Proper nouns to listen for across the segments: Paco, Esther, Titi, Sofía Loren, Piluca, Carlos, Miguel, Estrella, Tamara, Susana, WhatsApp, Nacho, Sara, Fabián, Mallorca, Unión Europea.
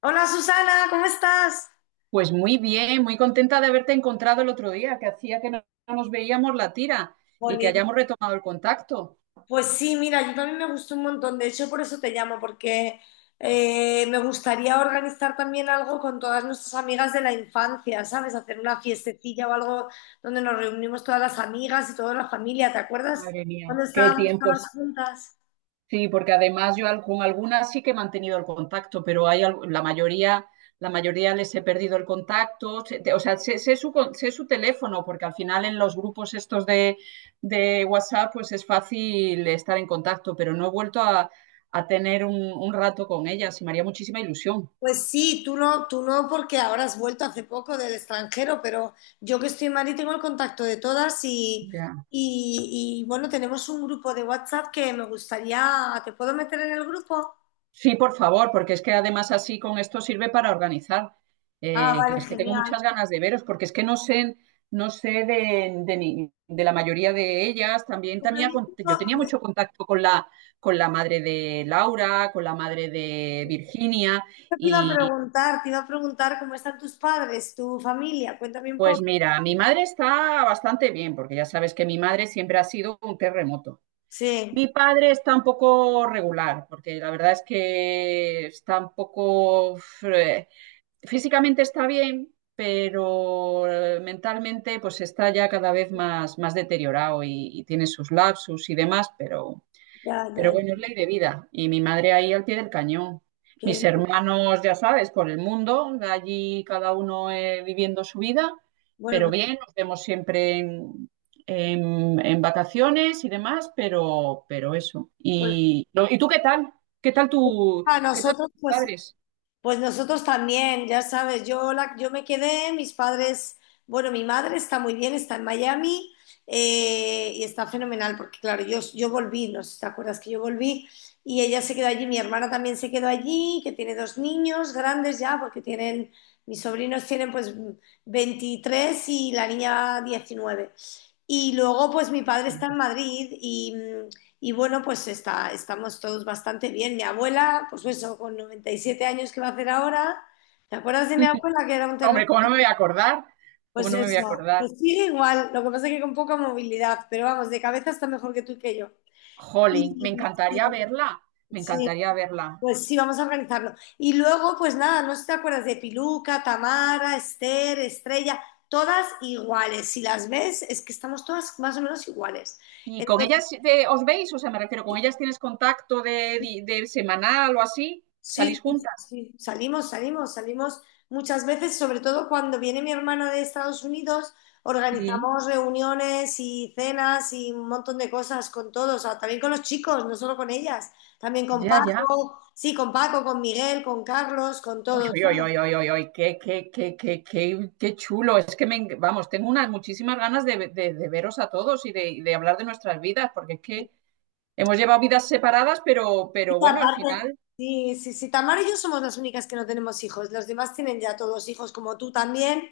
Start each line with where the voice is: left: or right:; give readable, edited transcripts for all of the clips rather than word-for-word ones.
left: Hola Susana, ¿cómo estás?
right: Pues muy bien, muy contenta de haberte encontrado el otro día, que hacía que no nos veíamos la tira y que
left: Jolín.
right: hayamos retomado el contacto.
left: Pues sí, mira, yo también me gustó un montón, de hecho por eso te llamo, porque me gustaría organizar también algo con todas nuestras amigas de la infancia, ¿sabes? Hacer una fiestecilla o algo donde nos reunimos todas las amigas y toda la familia, ¿te acuerdas?
right: Madre mía,
left: Cuando
right: qué
left: estábamos todas
right: tiempos.
left: juntas.
right: Sí, porque además yo con algunas sí que he mantenido el contacto, pero hay la mayoría les he perdido el contacto. O sea, sé su, sé su teléfono, porque al final en los grupos estos de WhatsApp, pues es fácil estar en contacto, pero no he vuelto a tener un rato con ellas y me haría muchísima ilusión.
left: Pues sí, tú no, porque ahora has vuelto hace poco del extranjero, pero yo que estoy en Madrid tengo el contacto de todas y,
right: Ya.
left: y, y, bueno, tenemos un grupo de WhatsApp que me gustaría. ¿Te puedo meter en el grupo?
right: Sí, por favor, porque es que además así con esto sirve para organizar.
left: Ah,
right: Que
left: vale,
right: es que tengo
left: genial.
right: muchas ganas de veros, porque es que no sé, no sé de de la mayoría de ellas. También,
left: Bueno,
right: también
left: yo
right: yo tenía
left: justo
right: mucho contacto con con la madre de Laura, con la madre de Virginia, y
left: te iba a preguntar cómo están tus padres, tu familia, cuéntame un
right: pues
left: poco.
right: mira, mi madre está bastante bien, porque ya sabes que mi madre siempre ha sido un terremoto.
left: Sí,
right: Mi padre está un poco regular, porque la verdad es que está un poco... eh, físicamente está bien, pero mentalmente pues está ya cada vez más, más deteriorado y tiene sus lapsus y demás,
left: ya,
right: pero
left: ya,
right: bueno, es ley de vida. Y mi madre ahí al pie del cañón. Mis
left: qué bien.
right: hermanos, ya sabes, por el mundo, allí cada uno viviendo su vida, pero
left: Bueno,
right: bien, nos vemos siempre en en vacaciones y demás, pero eso.
left: pues,
right: Y, no, ¿y tú qué tal? ¿Qué tal
left: pues, a
right: qué tal
left: nosotros,
right: tus
left: pues
right: padres?
left: Pues nosotros también, ya sabes, yo me quedé, mis padres, bueno, mi madre está muy bien, está en Miami y está fenomenal, porque claro, yo volví, no sé si te acuerdas que yo volví y ella se quedó allí, mi hermana también se quedó allí, que tiene dos niños grandes ya, porque tienen, mis sobrinos tienen pues 23 y la niña 19. Y luego, pues mi padre está en Madrid y bueno, pues estamos todos bastante bien. Mi abuela, pues eso, con 97 años que va a hacer ahora, ¿te acuerdas de mi abuela que era un
right: Hombre,
left: terremoto?
right: ¿cómo no me voy a acordar? ¿Cómo
left: Pues
right: no me voy a
left: eso,
right: acordar?
left: pues sigue igual, lo que pasa es que con poca movilidad, pero vamos, de cabeza está mejor que tú y que yo.
right: Jolín, me encantaría
left: Sí,
right: verla, me
left: sí,
right: encantaría verla.
left: pues sí, vamos a organizarlo. Y luego, pues nada, no sé si te acuerdas de Piluca, Tamara, Esther, Estrella, todas iguales. Si las ves, es que estamos todas más o menos iguales.
right: ¿Y con ellas os veis? O sea, me refiero, ¿con ellas tienes contacto de de semanal o así? ¿Salís
left: Sí, sí,
right: juntas?
left: sí, salimos, salimos, salimos muchas veces, sobre todo cuando viene mi hermana de Estados Unidos,
right: Sí,
left: organizamos reuniones y cenas y un montón de cosas con todos, ah, también con los chicos, no solo con ellas, también con
right: ya, ya.
left: Paco, sí, con Paco, con Miguel, con Carlos, con
right: Uy,
left: todos.
right: uy, uy,
left: ¿No?
right: uy, uy, uy, uy, qué, qué, qué, qué, qué, qué chulo. Es que me, vamos, tengo unas muchísimas ganas de de- veros a todos y de hablar de nuestras vidas, porque es que hemos llevado vidas separadas,
left: Y
right: pero bueno, al
left: aparte,
right: final,
left: sí, sí, sí, Tamara y yo somos las únicas que no tenemos hijos. Los demás tienen ya todos hijos, como tú también.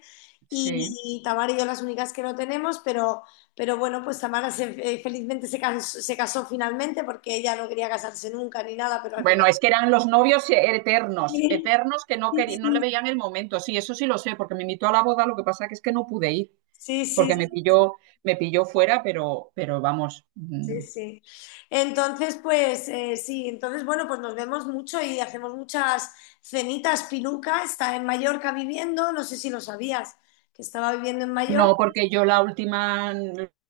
right: sí.
left: Y Tamara y yo las únicas que no tenemos, pero bueno, pues Tamara felizmente se casó finalmente porque ella no quería casarse nunca ni nada, pero al final.
right: Bueno, es que eran los novios eternos,
left: Sí,
right: eternos que no
left: sí,
right: querían, no le
left: sí.
right: veían el momento. Sí, eso sí lo sé, porque me invitó a la boda, lo que pasa que es que no pude ir,
left: Sí,
right: porque
left: sí,
right: me pilló fuera, pero vamos,
left: sí, sí. Entonces, pues sí, entonces, bueno, pues nos vemos mucho y hacemos muchas cenitas. Piluca está en Mallorca viviendo, no sé si lo sabías, que estaba viviendo en
right: no,
left: Mallorca.
right: porque yo la última,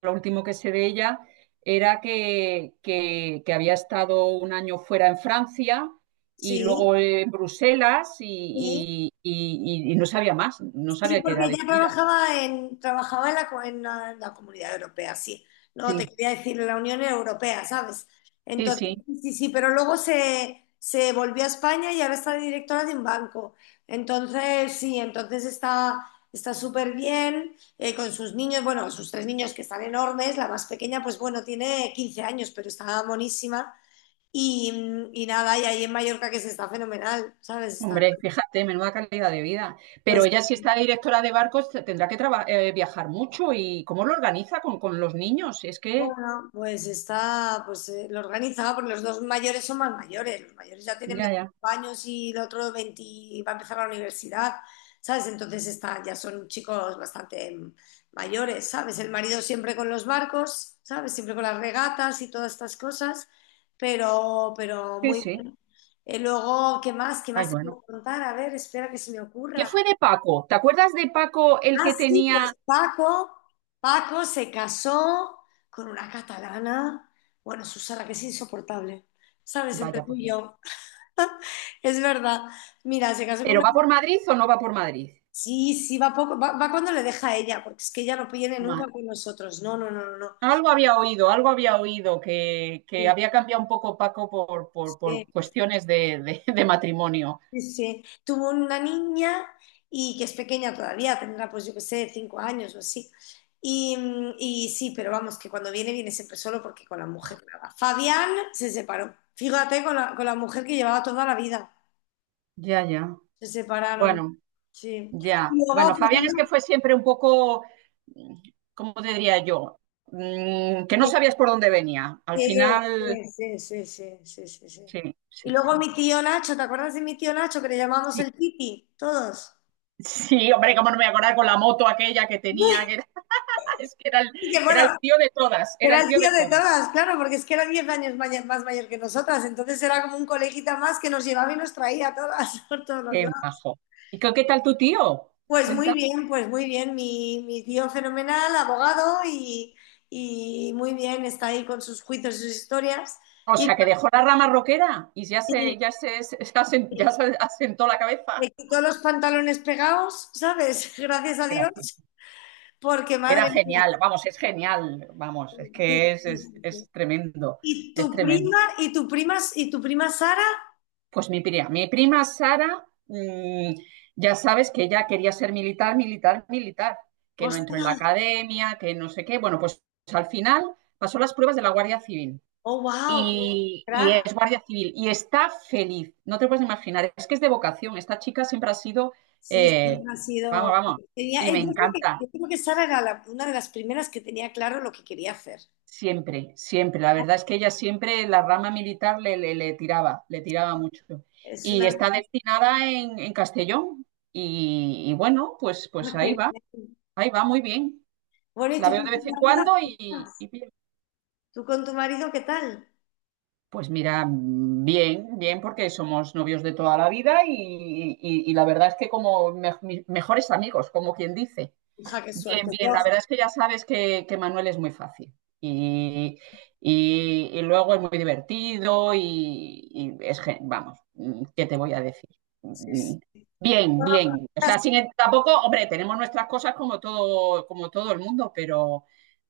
right: lo último que sé de ella era que había estado un año fuera en Francia y
left: Sí,
right: luego en Bruselas
left: sí,
right: y y no sabía más, no
left: sí,
right: sabía qué
left: porque
right: era de
left: ella
right: su vida.
left: trabajaba en la, co- en la Comunidad Europea, sí. No, te
right: Sí,
left: quería decir en la Unión Europea, ¿sabes?
right: sí,
left: Entonces,
right: sí.
left: sí, sí, sí, pero luego se volvió a España y ahora está de directora de un banco. Entonces, sí, entonces está súper bien con sus niños, bueno, sus tres niños que están enormes, la más pequeña, pues bueno, tiene 15 años, pero está monísima. Y nada, y ahí en Mallorca que se está fenomenal, ¿sabes? Está.
right: Hombre, fíjate, menuda calidad de vida. Pero ella, si está directora de barcos, tendrá que viajar mucho. ¿Y cómo lo organiza con los niños? Es que,
left: Bueno, pues está, lo organiza, porque los dos mayores son más mayores, los mayores ya tienen
right: ya, ya.
left: 25 años y el otro 20 va a empezar la universidad, ¿sabes? Entonces está, ya son chicos bastante mayores, ¿sabes? El marido siempre con los barcos, ¿sabes? Siempre con las regatas y todas estas cosas, pero
right: Sí,
left: muy
right: sí.
left: bien. Luego, ¿qué más? ¿Qué
right: Ay,
left: más te
right: bueno.
left: puedo contar? A ver, espera que se me
right: ¿Qué
left: ocurra.
right: fue de Paco? ¿Te acuerdas de Paco el
left: Ah,
right: que
left: sí,
right: tenía...
left: pues Paco, Paco se casó con una catalana. Bueno, Susana, que es insoportable. ¿Sabes? Entre
right: Vaya,
left: tú
right: por
left: y
right: Dios.
left: yo. Es verdad. Mira, se casó con
right: ¿Pero
left: una.
right: va por Madrid o no va por Madrid?
left: Sí, sí, va poco. Va, va cuando le deja a ella, porque es que ella no viene nunca
right: Ma-
left: con nosotros. No, no, no, no, no.
right: Algo había oído, que había cambiado un poco Paco
left: Sí.
right: por cuestiones de, de matrimonio.
left: Sí, sí. Tuvo una niña y que es pequeña todavía, tendrá pues yo qué sé, 5 años o así. Y, y sí, pero vamos, que cuando viene, viene siempre solo porque con la mujer nada. Fabián se separó. Fíjate, con la mujer que llevaba toda la vida.
right: Ya, ya.
left: Se separaron,
right: Bueno.
left: sí. Y
right: Ya, bueno,
left: luego, pues
right: Fabián
left: nada,
right: es que fue siempre un poco, mm, ¿cómo te diría yo? Mm, que no
left: mi-
right: sabías por dónde venía. Al
left: sí,
right: final,
left: sí, sí, sí, sí, sí, sí.
right: sí,
left: Y
right: sí,
left: luego
right: sí.
left: mi tío Nacho, ¿te acuerdas de mi tío Nacho que le llamamos
right: Sí,
left: el Titi? Todos.
right: sí, hombre, cómo no me voy a acordar con la moto aquella que tenía, que era, es que
left: Y que
right: era el
left: bueno,
right: tío de todas, era
left: era
right: el
left: el
right: tío de
left: tío de
right: todas.
left: todas, claro, porque es que era 10 años más mayor que nosotras, entonces era como un coleguita más que nos llevaba y nos traía a todas por todos los
right: Qué
left: lados.
right: majo. ¿Y qué, qué tal tu tío? ¿Te cuenta?
left: Pues muy bien, mi tío fenomenal, abogado y muy bien, está ahí con sus juicios y sus historias
right: O
left: y,
right: sea, que dejó la rama roquera y ya
left: y-
right: se, ya se,
left: y
right: ya se asentó la cabeza.
left: me quitó los pantalones pegados, ¿sabes? Gracias a Dios,
right: Gracias.
left: porque
right: Era
left: madre mía.
right: genial, vamos,
left: Sí,
right: es
left: sí,
right: que
left: sí, sí.
right: es tremendo,
left: Y
right: es
left: tu
right: tremendo.
left: prima, y tu prima, y tu prima Sara,
right: Pues mi prima Sara, mm, ya sabes que ella quería ser militar, militar, militar, que no entró en la
left: ostras,
right: academia, que no sé qué. Bueno, pues al final pasó las pruebas de la Guardia Civil
left: oh wow, qué
right: y
left: crack.
right: es Guardia Civil y está feliz, no te puedes imaginar, es que es de vocación, esta chica siempre ha sido,
left: Sí, siempre
right: eh,
left: ha
right: vamos,
left: sido.
right: vamos, y me encanta.
left: Yo creo que Sara era una de las primeras que tenía claro lo que quería hacer.
right: Siempre, siempre. La verdad es que ella siempre, la rama militar le, le tiraba mucho.
left: Es
right: Y
left: una.
right: está destinada en Castellón. Y bueno, pues, pues
left: que-
right: ahí va muy bien.
left: Bueno, ¿y
right: La
left: tú
right: veo de
left: con tu
right: vez en
left: marido
right: cuando
left: qué tal?
right: y bien.
left: ¿Tú con tu marido qué tal?
right: Pues mira, bien, bien, porque somos novios de toda la vida y y la verdad es que como mis mejores amigos, como quien dice.
left: Hija, qué
right: Bien,
left: suerte. Yo,
right: bien, la verdad es que ya sabes que Manuel es muy fácil y, y y luego es muy divertido y es, vamos, mm, ¿qué te voy a decir?
left: sí,
right: Mm,
left: sí.
right: bien,
left: Bueno,
right: bien, o
left: las-
right: sea, sin, tampoco, hombre, tenemos nuestras cosas como todo el mundo, pero,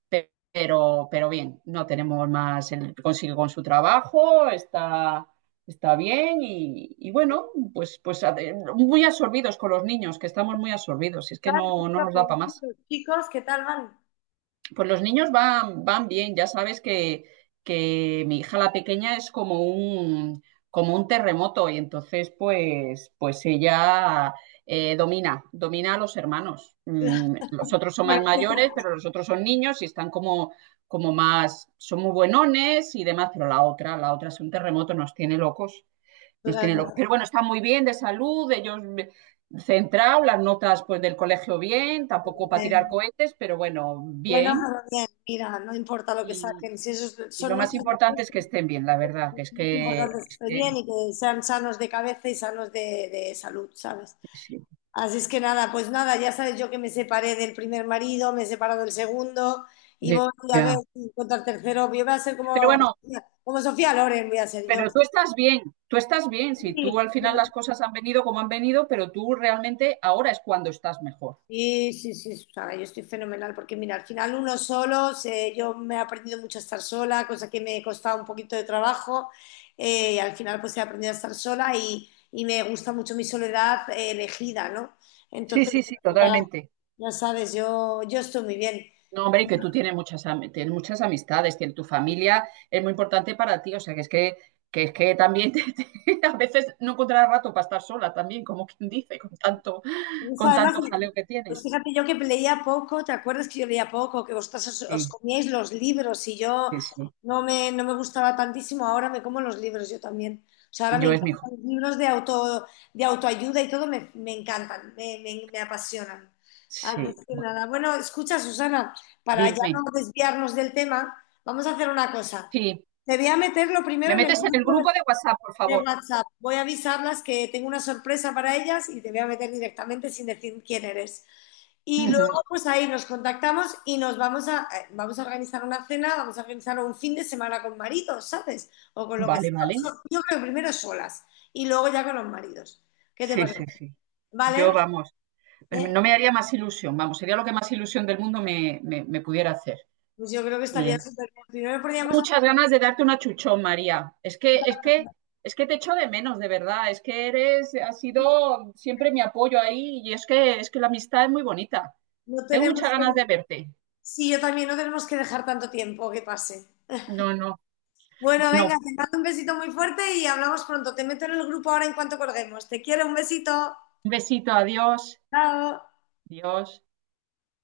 right: pero bien, no tenemos más, él consigue con su trabajo, está, está bien y bueno, pues, muy absorbidos con los niños, que estamos muy absorbidos, es que
left: las-
right: no
left: las-
right: nos da
left: los
right: para más.
left: chicos, ¿qué tal van?
right: Pues los niños van, van bien, ya sabes que mi hija la pequeña es como como un terremoto y entonces pues, pues ella domina, domina a los hermanos.
left: Claro,
right: Mm, los otros son
left: bueno,
right: más
left: sí,
right: mayores, pero los otros son niños y están como, como más, son muy buenones y demás, pero la otra es un terremoto, nos tiene locos, nos tiene locos.
left: claro.
right: Pero bueno, está muy bien de salud, ellos centrados, las notas pues del colegio bien, tampoco para tirar
left: Bien.
right: cohetes, pero bueno,
left: Bueno,
right: bien
left: pero bien, mira, no importa lo que
right: y,
left: saquen, si esos
right: y
left: son
right: lo más
left: notas de.
right: importante es que estén bien, la verdad, que es
left: Lo más
right: que,
left: importante es que
right: es
left: esté
right: que
left: bien y que sean sanos de cabeza y sanos de salud, ¿sabes?
right: sí.
left: Así es que nada, pues nada, ya sabes yo que me separé del primer marido, me he separado del segundo y voy a ver
right: Ya.
left: si encuentro al tercero. Yo voy a ser
right: Pero
left: como,
right: bueno,
left: como Sofía Loren, voy a ser yo.
right: pero tú estás bien, si
left: Sí,
right: tú al final las cosas han venido como han venido, pero tú realmente ahora es cuando estás mejor.
left: sí, sí, sí, Susana, yo estoy fenomenal porque mira, al final uno solo, yo me he aprendido mucho a estar sola, cosa que me costaba un poquito de trabajo, y al final pues he aprendido a estar sola y me gusta mucho mi soledad elegida, ¿no?
right: Sí,
left: Entonces,
right: sí, sí,
left: ya,
right: totalmente.
left: ya sabes, yo estoy muy bien.
right: No, hombre, y que tú tienes muchas, tienes muchas amistades, que tu familia es muy importante para ti, o sea, que, es que también a veces no encontrarás rato para estar sola también, como quien dice,
left: Eso,
right: con
left: además,
right: tanto jaleo que
left: pues
right: tienes.
left: fíjate yo que leía poco, ¿te acuerdas que yo leía poco? Que vosotros os, os
right: Sí,
left: comíais los libros y yo
right: sí, sí.
left: no me, no me gustaba tantísimo, ahora me como los libros yo también. O sea, ahora me
right: Yo es mi
left: encantan los libros de autoayuda y todo, me encantan. Me apasionan. Antes
right: sí.
left: que
right: Bueno,
left: nada. Bueno, escucha, Susana, para ya no
right: dime.
left: desviarnos del tema, vamos a hacer una cosa.
right: Sí.
left: Te voy a meter lo
right: Me
left: primero en el
right: metes en el
left: grupo
right: grupo de WhatsApp, por
left: de
right: favor.
left: WhatsApp. Voy a avisarlas que tengo una sorpresa para ellas y te voy a meter directamente sin decir quién eres. Y
right: Ujú.
left: luego, pues ahí nos contactamos y vamos a organizar una cena, vamos a organizar un fin de semana con maridos, ¿sabes? O con lo que
right: Vale,
left: sea.
right: vale.
left: Yo creo que primero solas y luego ya con los maridos. ¿Qué te
right: Sí, sí,
left: parece?
right: sí. Yo,
left: ¿Vale?
right: vamos,
left: ¿Eh?
right: no me haría más ilusión, vamos, sería lo que más ilusión del mundo me, me pudiera hacer.
left: Pues yo creo que estaría
right: Bien.
left: súper bien.
right: Muchas ganas de darte una chuchón, María. Es que, es que, es que te echo de menos, de verdad. Es que eres, has sido siempre mi apoyo ahí y es que la amistad es muy bonita.
left: No
right: Tengo muchas
left: tenemos
right: ganas
left: que,
right: de verte.
left: sí, yo también no tenemos que dejar tanto tiempo que pase.
right: No, no.
left: Bueno,
right: Bueno,
left: venga, te mando un besito muy fuerte y hablamos pronto. Te meto en el grupo ahora en cuanto colguemos. Te quiero, un besito.
right: un besito, adiós.
left: Chao.
right: Adiós.